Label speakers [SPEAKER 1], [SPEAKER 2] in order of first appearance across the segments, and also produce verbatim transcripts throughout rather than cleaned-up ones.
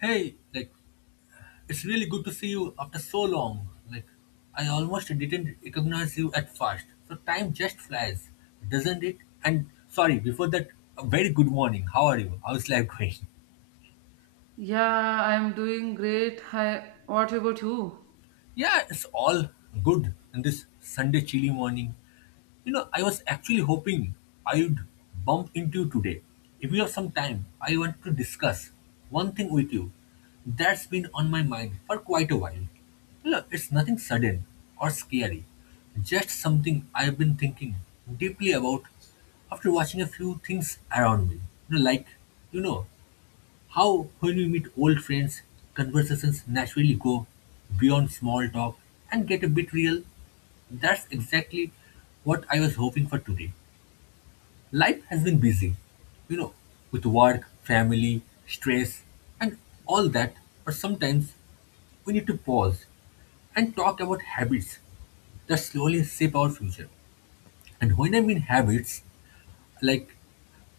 [SPEAKER 1] Hey, like, it's really good to see you after so long. Like, I almost didn't recognize you at first. So time just flies, doesn't it? And sorry, before that, a very good morning. How are you? How's life going?
[SPEAKER 2] Yeah, I'm doing great. Hi, what about you?
[SPEAKER 1] Yeah, it's all good in this Sunday chilly morning. You know, I was actually hoping I'd bump into you today. If you have some time, I want to discuss one thing with you that's been on my mind for quite a while. Look, it's nothing sudden or scary, just something I've been thinking deeply about after watching a few things around me. You know, like, you know, how when we meet old friends, conversations naturally go beyond small talk and get a bit real. That's exactly what I was hoping for today. Life has been busy, you know, with work, family, stress, and all that, but sometimes we need to pause and talk about habits that slowly shape our future. And when I mean habits, like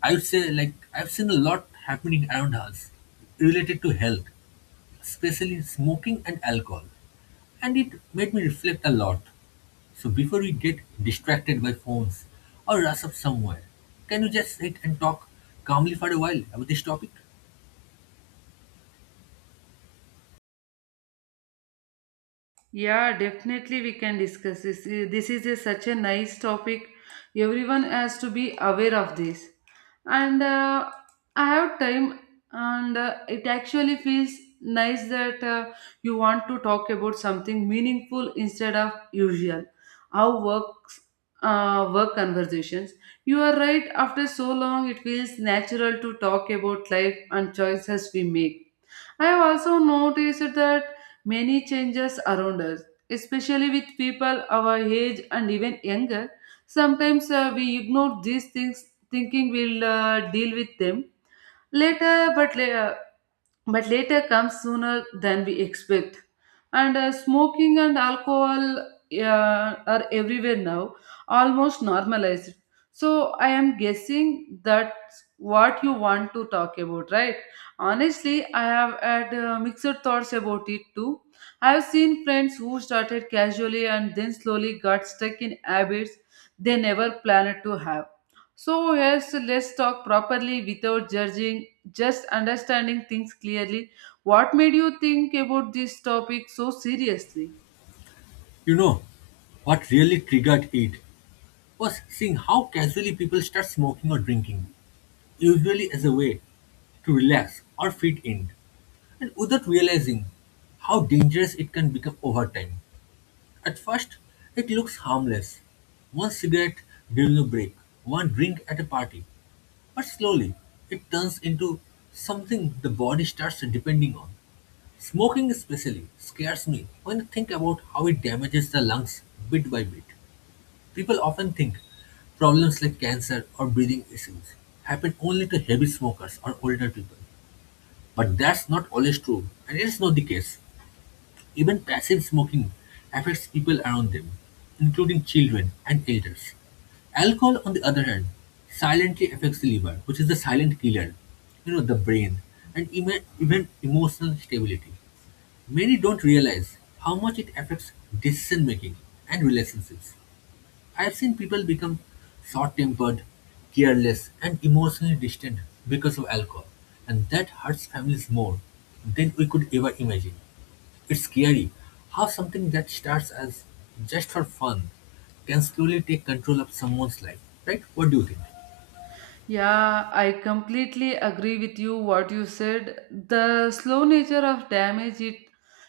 [SPEAKER 1] I would say like I've seen a lot happening around us related to health, especially smoking and alcohol. And it made me reflect a lot. So before we get distracted by phones or rush up somewhere, can you just sit and talk calmly for a while about this topic?
[SPEAKER 2] Yeah, definitely we can discuss this. Uh, This is a, such a nice topic. Everyone has to be aware of this. And uh, I have time, and uh, it actually feels nice that uh, you want to talk about something meaningful instead of usual. How works uh, Work conversations. You are right. After so long, it feels natural to talk about life and choices we make. I have also noticed that many changes around us, especially with people our age and even younger. Sometimes uh, we ignore these things thinking we'll uh, deal with them later, but later but later comes sooner than we expect. And uh, smoking and alcohol uh, are everywhere now, almost normalized. So I am guessing that's what you want to talk about, right? Honestly, I have had uh, mixed thoughts about it too. I have seen friends who started casually and then slowly got stuck in habits they never planned to have. So, yes, let's talk properly without judging, just understanding things clearly. What made you think about this topic so seriously?
[SPEAKER 1] You know, what really triggered it was seeing how casually people start smoking or drinking, usually as a way to relax or fit in, and without realizing how dangerous it can become over time. At first, it looks harmless. One cigarette during a break, one drink at a party. But slowly, it turns into something the body starts depending on. Smoking especially scares me when I think about how it damages the lungs bit by bit. People often think problems like cancer or breathing issues happen only to heavy smokers or older people. But that's not always true, and it's not the case. Even passive smoking affects people around them, including children and elders. Alcohol, on the other hand, silently affects the liver, which is the silent killer, you know, the brain, and even, even emotional stability. Many don't realize how much it affects decision making and relationships. I've seen people become short tempered, careless, and emotionally distant because of alcohol, and that hurts families more than we could ever imagine. It's scary how something that starts as just for fun can slowly take control of someone's life, right? What do you think?
[SPEAKER 2] Yeah, I completely agree with you what you said. The slow nature of damage it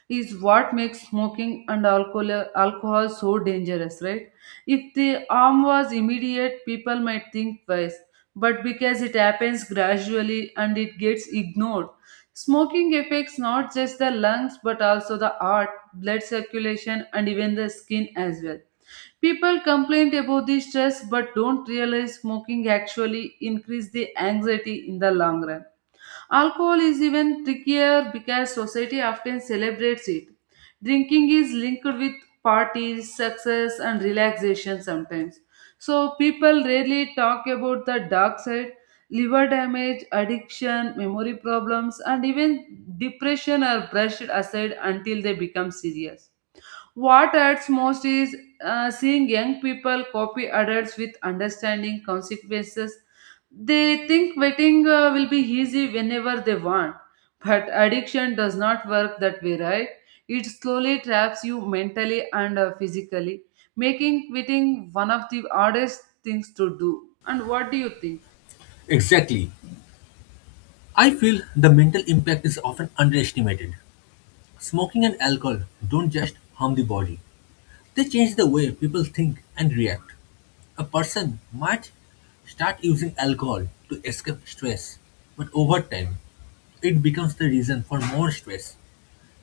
[SPEAKER 2] is what makes smoking and alcohol alcohol so dangerous, right? If the harm was immediate, people might think twice, but because it happens gradually and it gets ignored, smoking affects not just the lungs but also the heart, blood circulation, and even the skin as well. People complain about the stress but don't realize smoking actually increase the anxiety in the long run. Alcohol is even trickier because society often celebrates it. Drinking is linked with parties, success, and relaxation sometimes. So people rarely talk about the dark side, liver damage, addiction, memory problems, and even depression are brushed aside until they become serious. What hurts most is uh, seeing young people copy adults with understanding consequences. They think waiting uh, will be easy whenever they want. But addiction does not work that way, right? It slowly traps you mentally and uh, physically, making quitting one of the hardest things to do. And what do you think?
[SPEAKER 1] Exactly. I feel the mental impact is often underestimated. Smoking and alcohol don't just harm the body, they change the way people think and react. A person might start using alcohol to escape stress, but over time, it becomes the reason for more stress.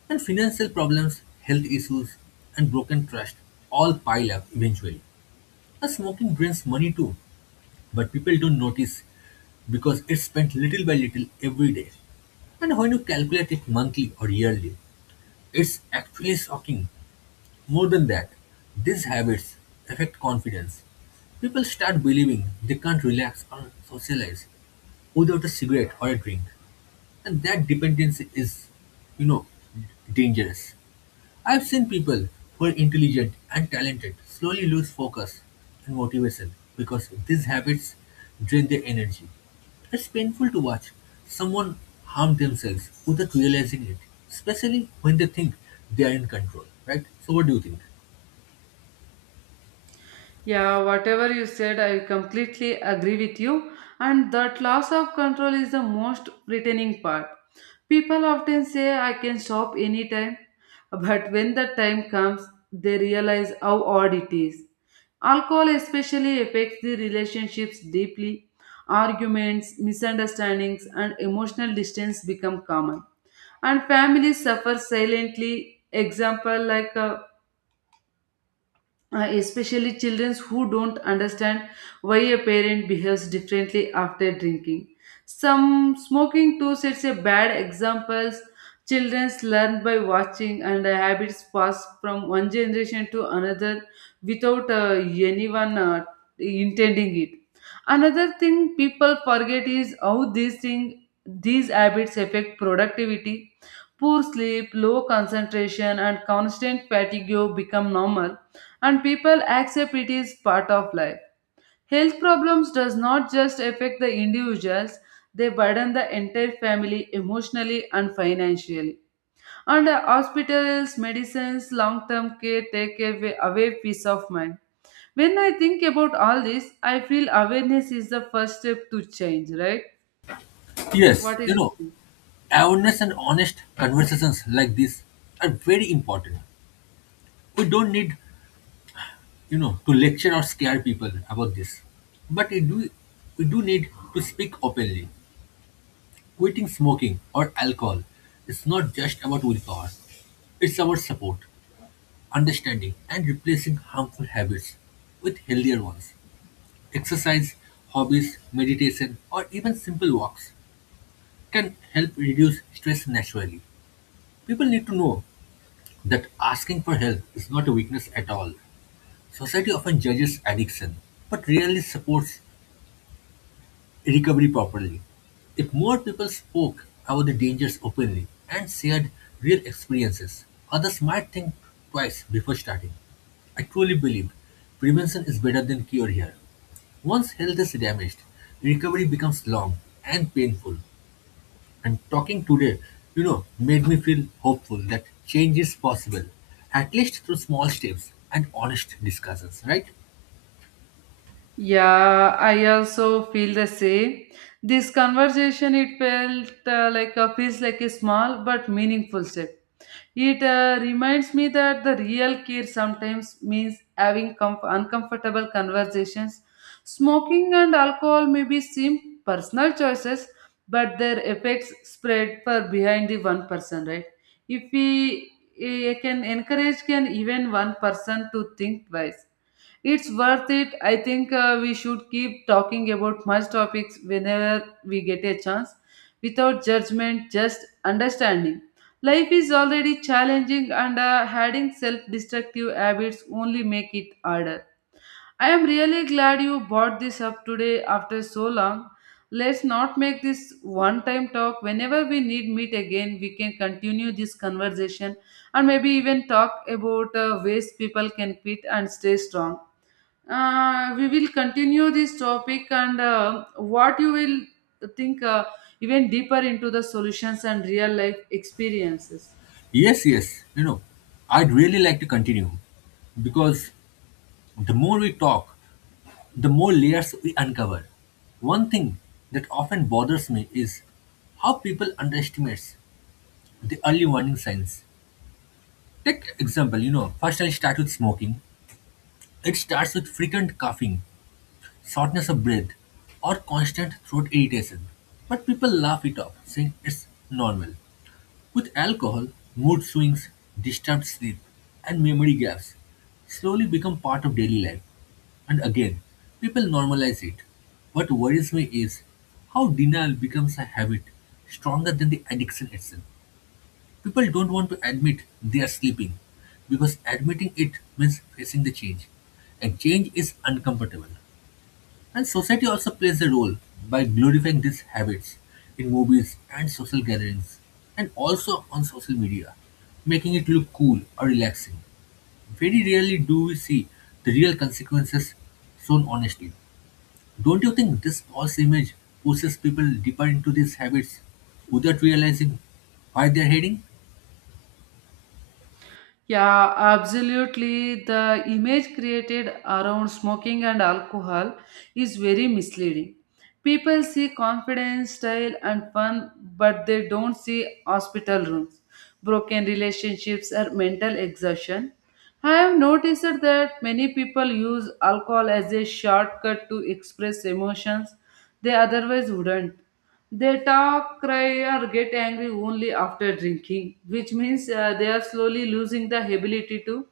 [SPEAKER 1] And financial problems, health issues, and broken trust all pile up eventually. And smoking drains money too, but people don't notice because it's spent little by little every day. And when you calculate it monthly or yearly, it's actually shocking. More than that, these habits affect confidence. People start believing they can't relax or socialize without a cigarette or a drink. And that dependency is, you know, dangerous. I've seen people who are intelligent and talented slowly lose focus and motivation because these habits drain their energy. It's painful to watch someone harm themselves without realizing it, especially when they think they are in control, right? So, what do you think?
[SPEAKER 2] Yeah, whatever you said, I completely agree with you. And that loss of control is the most frightening part. People often say I can shop anytime, but when the time comes, they realize how odd it is. Alcohol especially affects the relationships deeply. Arguments, misunderstandings, and emotional distance become common. And families suffer silently. Example like uh, uh, especially children who don't understand why a parent behaves differently after drinking. Some smoking too sets a bad examples. Children learn by watching, and the habits pass from one generation to another without uh, anyone uh, intending it. Another thing people forget is how these thing these habits affect productivity. Poor sleep, low concentration, and constant fatigue become normal, and people accept it is part of life. Health problems does not just affect the individuals, they burden the entire family emotionally and financially. And the hospitals, medicines, long-term care take away, away peace of mind. When I think about all this, I feel awareness is the first step to change, right?
[SPEAKER 1] Yes,
[SPEAKER 2] What is
[SPEAKER 1] you
[SPEAKER 2] your
[SPEAKER 1] know,
[SPEAKER 2] opinion?
[SPEAKER 1] awareness and honest conversations like this are very important. We don't need, you know, to lecture or scare people about this. But we do we do need to speak openly. Quitting smoking or alcohol is not just about willpower. It's about support, understanding, and replacing harmful habits with healthier ones. Exercise, hobbies, meditation, or even simple walks can help reduce stress naturally. People need to know that asking for help is not a weakness at all. Society often judges addiction, but rarely supports recovery properly. If more people spoke about the dangers openly and shared real experiences, others might think twice before starting. I truly believe prevention is better than cure here. Once health is damaged, recovery becomes long and painful. And talking today, you know, made me feel hopeful that change is possible, at least through small steps and honest discussions, right?
[SPEAKER 2] Yeah, I also feel the same. This conversation, it felt uh, like a, feels like a small but meaningful step. It uh, reminds me that the real care sometimes means having com uncomfortable conversations. Smoking and alcohol may be seem personal choices, but their effects spread far behind the one person, right? If we eh, can encourage can even one person to think twice, it's worth it. I think uh, we should keep talking about much topics whenever we get a chance, without judgment, just understanding. Life is already challenging, and uh, adding self-destructive habits only make it harder. I am really glad you brought this up today after so long. Let's not make this one time talk. Whenever we need meet again, we can continue this conversation and maybe even talk about uh, ways people can quit and stay strong. Uh, we will continue this topic, and uh, what you will think uh, even deeper into the solutions and real life experiences.
[SPEAKER 1] Yes, yes, you know, I'd really like to continue because the more we talk, the more layers we uncover. One thing that often bothers me is how people underestimate the early warning signs. Take example, you know, first I'll start with smoking. It starts with frequent coughing, shortness of breath, or constant throat irritation. But people laugh it off, saying it's normal. With alcohol, mood swings, disturbed sleep, and memory gaps slowly become part of daily life. And again, people normalize it. What worries me is how denial becomes a habit stronger than the addiction itself. People don't want to admit they are sleeping because admitting it means facing the change. And change is uncomfortable. And society also plays a role by glorifying these habits in movies and social gatherings, and also on social media, making it look cool or relaxing. Very rarely do we see the real consequences shown honestly. Don't you think this false image pushes people deeper into these habits without realizing why they're heading?
[SPEAKER 2] Yeah, absolutely. The image created around smoking and alcohol is very misleading. People see confidence, style, and fun, but they don't see hospital rooms, broken relationships, or mental exhaustion. I have noticed that many people use alcohol as a shortcut to express emotions they otherwise wouldn't. They talk, cry, or get angry only after drinking, which means uh, they are slowly losing the ability to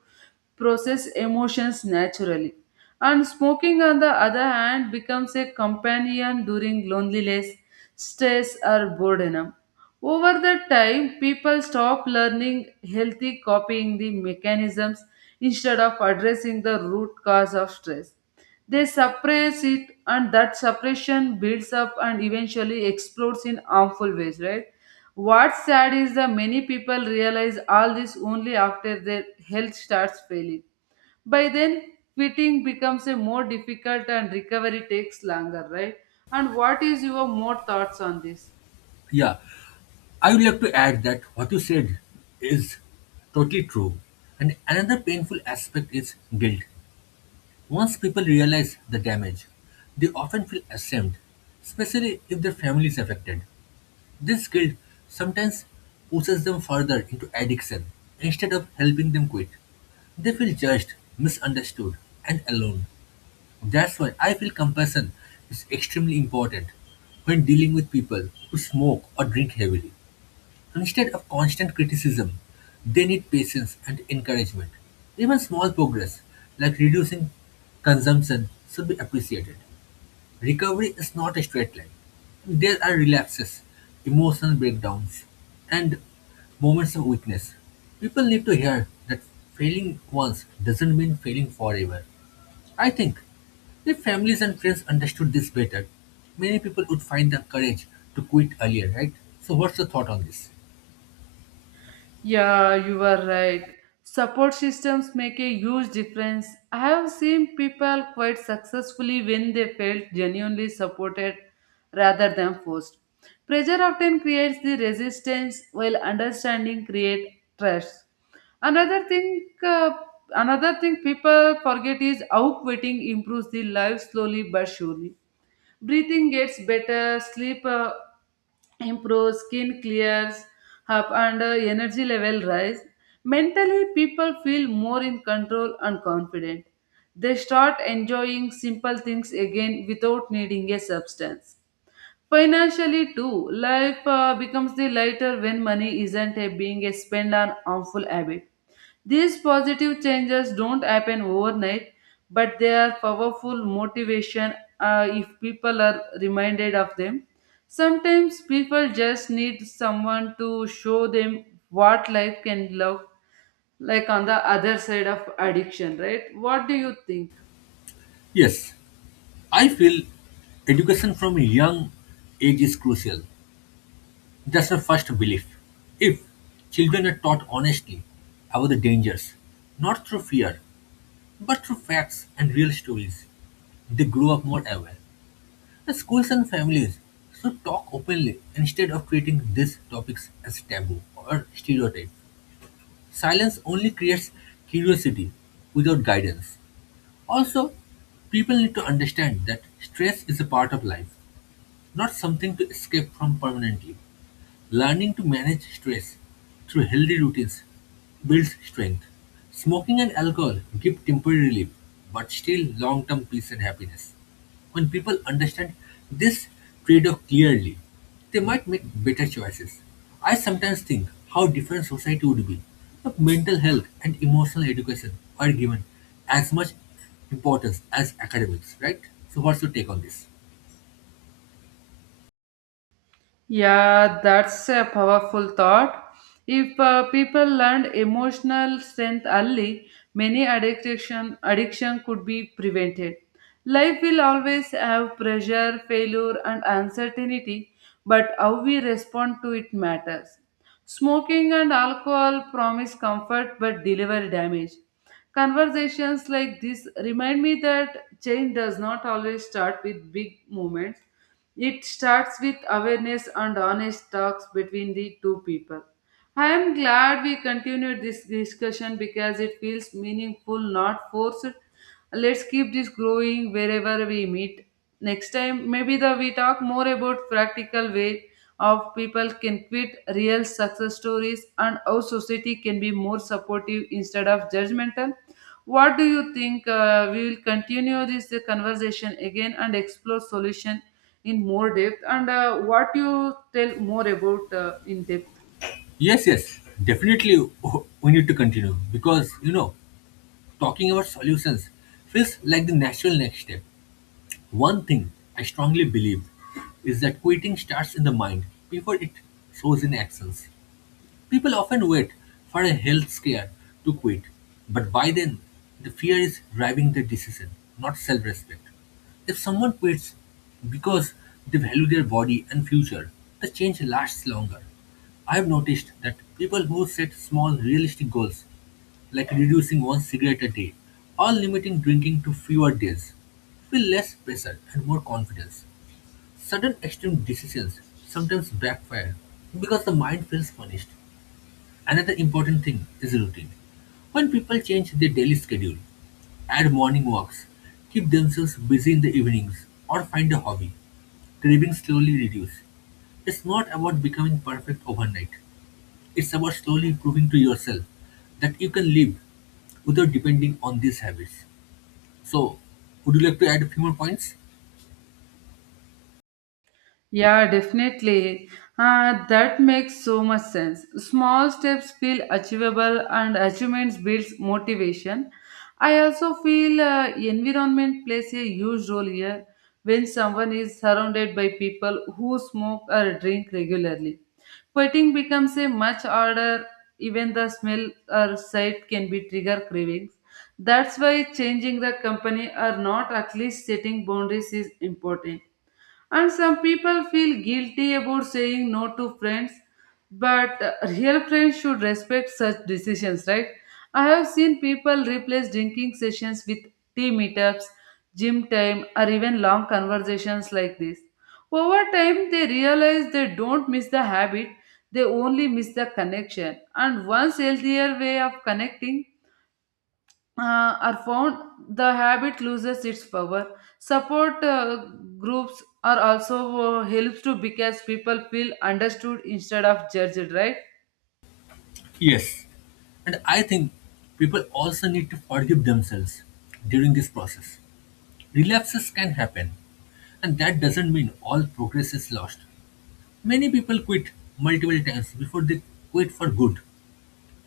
[SPEAKER 2] process emotions naturally. And smoking, on the other hand, becomes a companion during loneliness, stress, or boredom. Over the time, people stop learning healthy copying the mechanisms instead of addressing the root cause of stress. They suppress it, and that suppression builds up and eventually explodes in harmful ways, right? What's sad is that many people realize all this only after their health starts failing. By then, quitting becomes a more difficult and recovery takes longer, right? And what is your more thoughts on this?
[SPEAKER 1] Yeah, I would like to add that what you said is totally true. And another painful aspect is guilt. Once people realize the damage, they often feel ashamed, especially if their family is affected. This guilt sometimes pushes them further into addiction instead of helping them quit. They feel judged, misunderstood, and alone. That's why I feel compassion is extremely important when dealing with people who smoke or drink heavily. Instead of constant criticism, they need patience and encouragement. Even small progress, like reducing consumption, should be appreciated. Recovery is not a straight line. There are relapses, emotional breakdowns, and moments of weakness. People need to hear that failing once doesn't mean failing forever. I think if families and friends understood this better, many people would find the courage to quit earlier, right? So, what's the thought on this?
[SPEAKER 2] Yeah, you are right. Support systems make a huge difference. I have seen people quite successfully when they felt genuinely supported rather than forced. Pressure often creates the resistance while understanding creates trust. Another thing, uh, another thing people forget is how quitting improves the life slowly but surely. Breathing gets better, sleep uh, improves, skin clears up, and uh, energy level rise. Mentally, people feel more in control and confident. They start enjoying simple things again without needing a substance. Financially too, life uh, becomes the lighter when money isn't a being a spent on harmful habit. These positive changes don't happen overnight, but they are powerful motivation uh, if people are reminded of them. Sometimes people just need someone to show them what life can love, like on the other side of addiction, right? What do you think?
[SPEAKER 1] Yes, I feel education from a young age is crucial. That's my first belief. If children are taught honestly about the dangers, not through fear, but through facts and real stories, they grow up more aware. The schools and families should talk openly instead of treating these topics as taboo or stereotype. Silence only creates curiosity without guidance. Also, people need to understand that stress is a part of life, not something to escape from permanently. Learning to manage stress through healthy routines builds strength. Smoking and alcohol give temporary relief, but still long term peace and happiness. When people understand this trade off clearly, they might make better choices. I sometimes think how different society would be if mental health and emotional education are given as much importance as academics, right? So, what's your take on this?
[SPEAKER 2] Yeah, that's a powerful thought. If uh, people learned emotional strength early, many addiction addiction could be prevented. Life will always have pressure, failure, and uncertainty, but how we respond to it matters. Smoking and alcohol promise comfort but deliver damage. Conversations like this remind me that change does not always start with big moments. It starts with awareness and honest talks between the two people. I am glad we continued this discussion because it feels meaningful, not forced. Let's keep this growing wherever we meet. Next time, maybe the, we talk more about practical way of people can quit, real success stories, and how society can be more supportive instead of judgmental. What do you think? Uh, we will continue this uh, conversation again and explore solution in more depth, and uh, what you tell more about uh, in depth.
[SPEAKER 1] Yes, yes, definitely we need to continue because you know, talking about solutions feels like the natural next step. One thing I strongly believe is that quitting starts in the mind before it shows in actions. People often wait for a health scare to quit, but by then, the fear is driving the decision, not self respect. If someone quits because they value their body and future, the change lasts longer. I've noticed that people who set small, realistic goals, like reducing one cigarette a day or limiting drinking to fewer days, feel less pressure and more confidence. Sudden extreme decisions sometimes backfire because the mind feels punished. Another important thing is routine. When people change their daily schedule, add morning walks, keep themselves busy in the evenings, or find a hobby, cravings slowly reduce. It's not about becoming perfect overnight. It's about slowly proving to yourself that you can live without depending on these habits. So, would you like to add a few more points?
[SPEAKER 2] Yeah, definitely. Uh, that makes so much sense. Small steps feel achievable, and achievements builds motivation. I also feel uh, environment plays a huge role here when someone is surrounded by people who smoke or drink regularly. Quitting becomes a much harder, even the smell or sight can be trigger cravings. That's why changing the company or not at least setting boundaries is important, and some people feel guilty about saying no to friends, but uh, real friends should respect such decisions, right? I have seen people replace drinking sessions with tea meetups, gym time, or even long conversations like this. Over time, they realize they don't miss the habit, they only miss the connection. And once healthier way of connecting uh, are found, the habit loses its power. Support uh, groups are also uh, helps to, because people feel understood instead of judged, right?
[SPEAKER 1] Yes. And I think people also need to forgive themselves during this process. Relapses can happen, and that doesn't mean all progress is lost. Many people quit multiple times before they quit for good.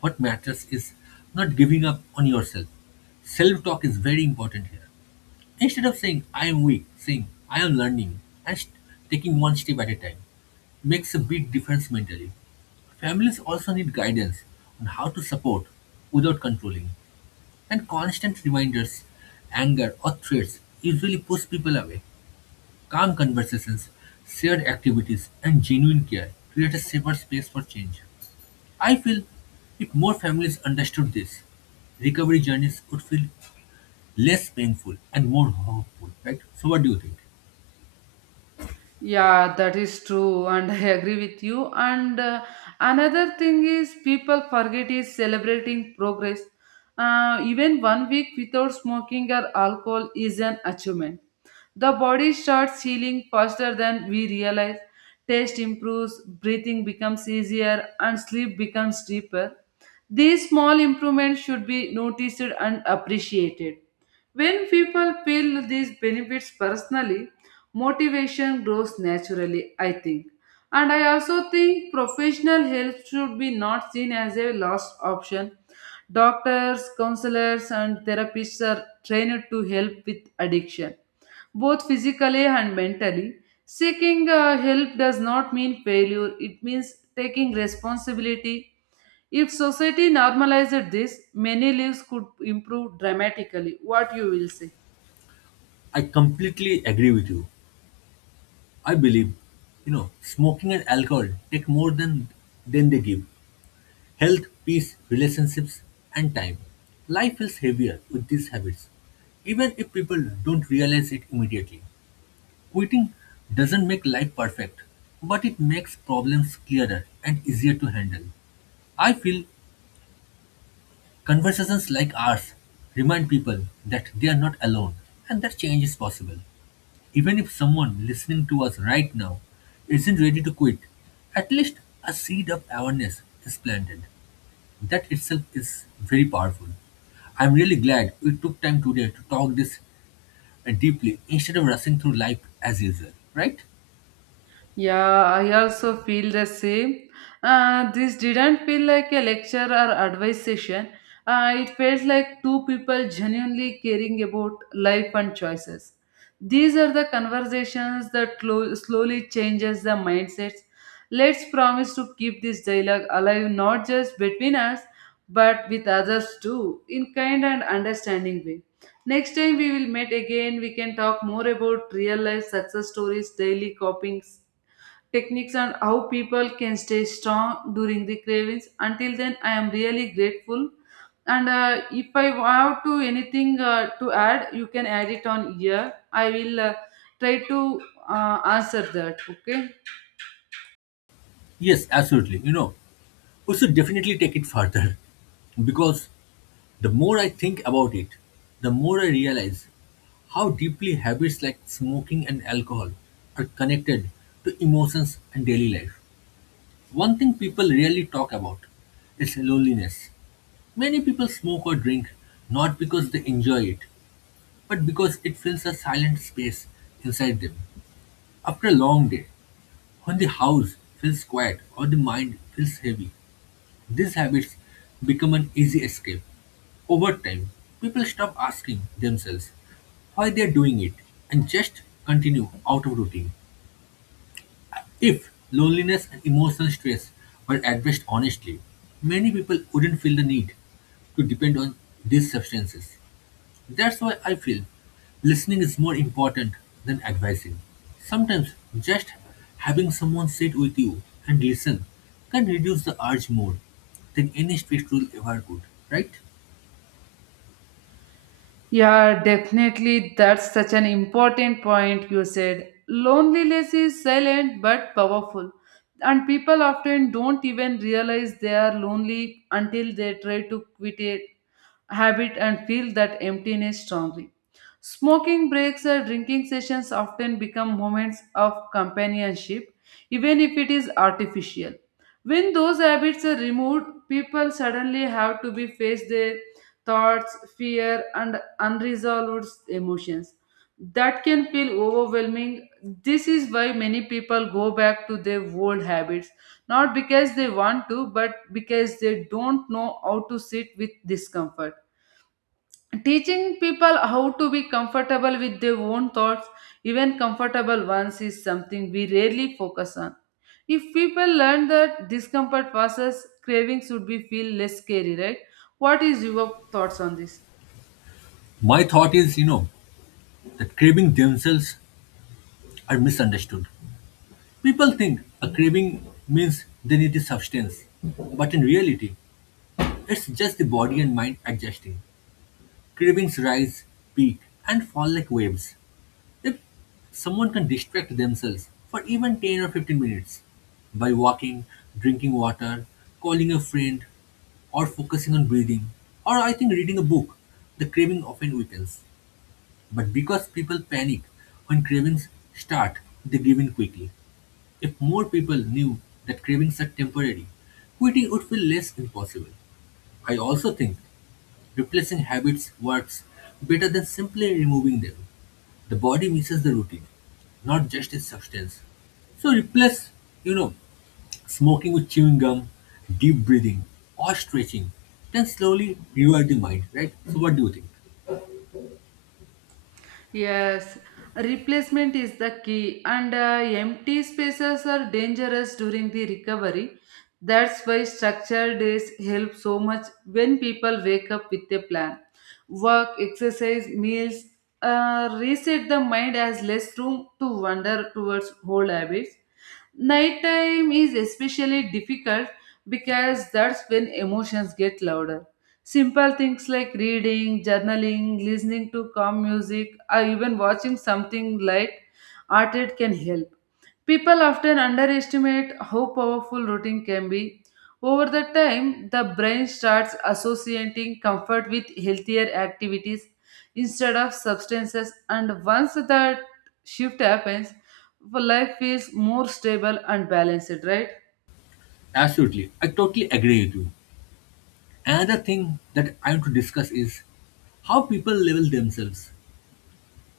[SPEAKER 1] What matters is not giving up on yourself. Self talk is very important here. Instead of saying, I am weak, saying, I am learning, and st- taking one step at a time makes a big difference mentally. Families also need guidance on how to support without controlling, and constant reminders, anger, or threats usually push people away. Calm conversations, shared activities, and genuine care create a safer space for change. I feel if more families understood this, recovery journeys would feel less painful and more hopeful, right? So what do you think?
[SPEAKER 2] Yeah, that is true, and I agree with you. And uh, another thing is people forget is celebrating progress. Uh, even one week without smoking or alcohol is an achievement. The body starts healing faster than we realize. Taste improves, breathing becomes easier, and sleep becomes deeper. These small improvements should be noticed and appreciated. When people feel these benefits personally, motivation grows naturally, I think. And I also think professional help should be not seen as a last option. Doctors, counselors, and therapists are trained to help with addiction both physically and mentally. Seeking uh, help does not mean failure, it means taking responsibility. If society normalized this, many lives could improve dramatically. What you will say?
[SPEAKER 1] I completely agree with you. I believe, you know, smoking and alcohol take more than than they give. Health, peace, relationships, and time. Life feels heavier with these habits, even if people don't realize it immediately. Quitting doesn't make life perfect, but it makes problems clearer and easier to handle. I feel conversations like ours remind people that they are not alone and that change is possible. Even if someone listening to us right now isn't ready to quit, at least a seed of awareness is planted. That itself is very powerful. I'm really glad we took time today to talk this uh, deeply instead of rushing through life as usual, right?
[SPEAKER 2] Yeah, I also feel the same. Uh, this didn't feel like a lecture or advice session. Uh, it felt like two people genuinely caring about life and choices. These are the conversations that clo- slowly changes the mindsets. Let's promise to keep this dialogue alive not just between us but with others too in kind and understanding way. Next time we will meet again we can talk more about real life success stories, daily copings techniques and how people can stay strong during the cravings. Until then I am really grateful, and uh, if I have to anything uh, to add you can add it on here. I will uh, try to uh, answer that, okay?
[SPEAKER 1] Yes, absolutely. You know, we should definitely take it further because the more I think about it, the more I realize how deeply habits like smoking and alcohol are connected to emotions and daily life. One thing people rarely talk about is loneliness. Many people smoke or drink not because they enjoy it, but because it fills a silent space inside them. After a long day, when the house feels quiet or the mind feels heavy, these habits become an easy escape. Over time, people stop asking themselves why they are doing it and just continue out of routine. If loneliness and emotional stress were addressed honestly, many people wouldn't feel the need to depend on these substances. That's why I feel listening is more important than advising. Sometimes just having someone sit with you and listen can reduce the urge more than any strict rule ever could, right?
[SPEAKER 2] Yeah, definitely. That's such an important point you said. Loneliness is silent but powerful. And people often don't even realize they are lonely until they try to quit it habit and feel that emptiness strongly. Smoking breaks or drinking sessions often become moments of companionship, even if it is artificial. When those habits are removed, people suddenly have to be face their thoughts, fear, and unresolved emotions. That can feel overwhelming. This is why many people go back to their old habits, not because they want to, but because they don't know how to sit with discomfort. Teaching people how to be comfortable with their own thoughts, even comfortable ones, is something we rarely focus on. If people learn that discomfort passes, cravings would be feel less scary, right? What is your thoughts on this?
[SPEAKER 1] My thought is, you know, that craving themselves are misunderstood. People think a craving means they need a substance, but in reality, it's just the body and mind adjusting. Cravings rise, peak, and fall like waves. If someone can distract themselves for even ten or fifteen minutes by walking, drinking water, calling a friend, or focusing on breathing, or I think reading a book, the craving often weakens. But because people panic when cravings start, they give in quickly. If more people knew that cravings are temporary, quitting would feel less impossible. I also think replacing habits works better than simply removing them. The body misses the routine, not just its substance. So replace, you know, smoking with chewing gum, deep breathing, or stretching. Then slowly rewire the mind, right? So what do you think?
[SPEAKER 2] Yes, replacement is the key, and uh, empty spaces are dangerous during the recovery. That's why structured days help so much when people wake up with a plan. Work, exercise, meals uh, reset the mind as less room to wander towards old habits. Nighttime is especially difficult because that's when emotions get louder. Simple things like reading, journaling, listening to calm music, or even watching something light hearted can help. People often underestimate how powerful routine can be. Over the time, the brain starts associating comfort with healthier activities instead of substances, and once that shift happens, life feels more stable and balanced, right?
[SPEAKER 1] Absolutely. I totally agree with you. Another thing that I want to discuss is how people label themselves.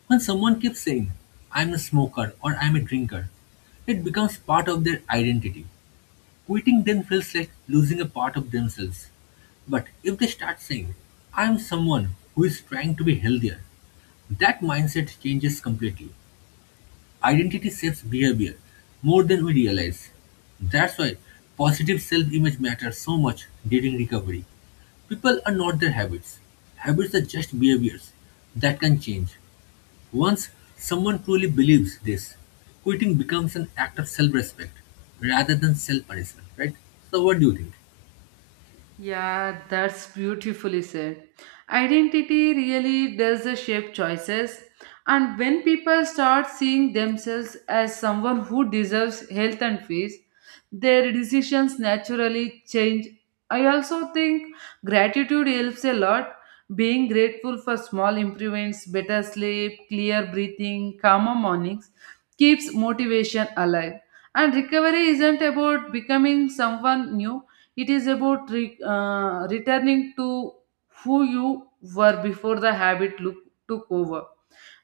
[SPEAKER 1] When someone keeps saying, I'm a smoker or I'm a drinker, it becomes part of their identity. Quitting then feels like losing a part of themselves. But if they start saying, I am someone who is trying to be healthier, that mindset changes completely. Identity shapes behavior more than we realize. That's why positive self image matters so much during recovery. People are not their habits, habits are just behaviors that can change. Once someone truly believes this, quitting becomes an act of self respect rather than self punishment, right? So, what do you think?
[SPEAKER 2] Yeah, that's beautifully said. Identity really does shape choices, and when people start seeing themselves as someone who deserves health and peace, their decisions naturally change. I also think gratitude helps a lot. Being grateful for small improvements, better sleep, clear breathing, calmer mornings keeps motivation alive. And recovery isn't about becoming someone new, it is about re- uh, returning to who you were before the habit look, took over.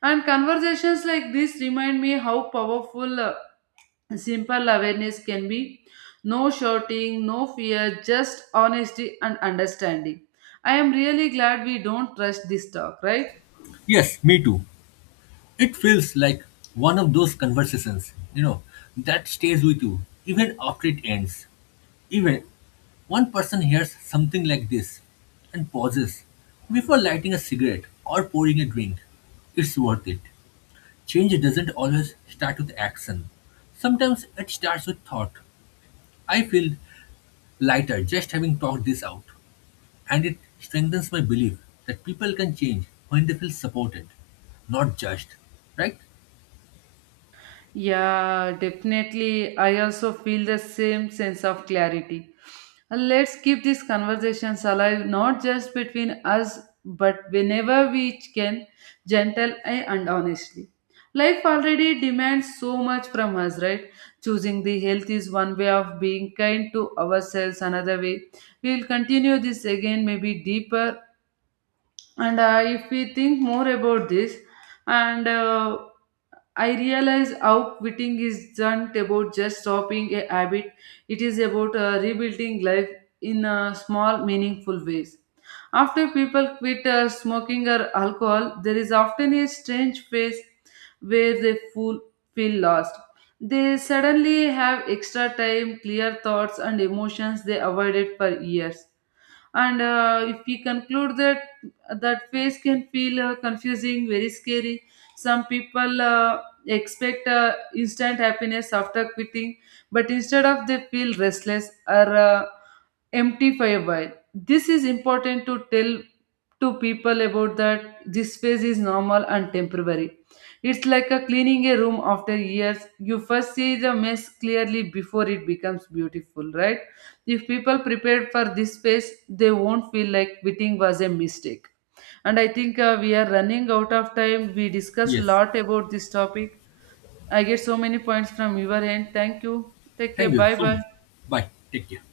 [SPEAKER 2] And conversations like this remind me how powerful uh, simple awareness can be. No shouting, no fear, just honesty and understanding. I am really glad we don't rush this talk, right?
[SPEAKER 1] Yes, me too. It feels like one of those conversations, you know, that stays with you even after it ends. Even one person hears something like this and pauses before lighting a cigarette or pouring a drink. It's worth it. Change doesn't always start with action. Sometimes it starts with thought. I feel lighter just having talked this out, and it strengthens my belief that people can change when they feel supported, not judged. Right?
[SPEAKER 2] Yeah, definitely. I also feel the same sense of clarity. And let's keep these conversations alive, not just between us, but whenever we can, gentle and honestly. Life already demands so much from us, right? Choosing the health is one way of being kind to ourselves, another way. We will continue this again, maybe deeper. And uh, if we think more about this, and uh, I realize how quitting isn't about just stopping a habit, it is about uh, rebuilding life in uh, small, meaningful ways. After people quit uh, smoking or alcohol, there is often a strange phase where they full, feel lost. They suddenly have extra time, clear thoughts, and emotions they avoided for years, and uh, if we conclude that that phase can feel uh, confusing, very scary. Some people uh, expect uh, instant happiness after quitting, but instead of they feel restless or uh, empty for a while. This is important to tell to people about that this phase is normal and temporary. It's like a cleaning a room after years. You first see the mess clearly before it becomes beautiful, right? If people prepared for this phase, they won't feel like quitting was a mistake. And I think uh, we are running out of time. We discussed a
[SPEAKER 1] Yes.
[SPEAKER 2] lot about this topic. I get so many points from your end. Thank you. Take
[SPEAKER 1] Thank
[SPEAKER 2] care.
[SPEAKER 1] you
[SPEAKER 2] Bye
[SPEAKER 1] so
[SPEAKER 2] bye.
[SPEAKER 1] much. Bye. Take care.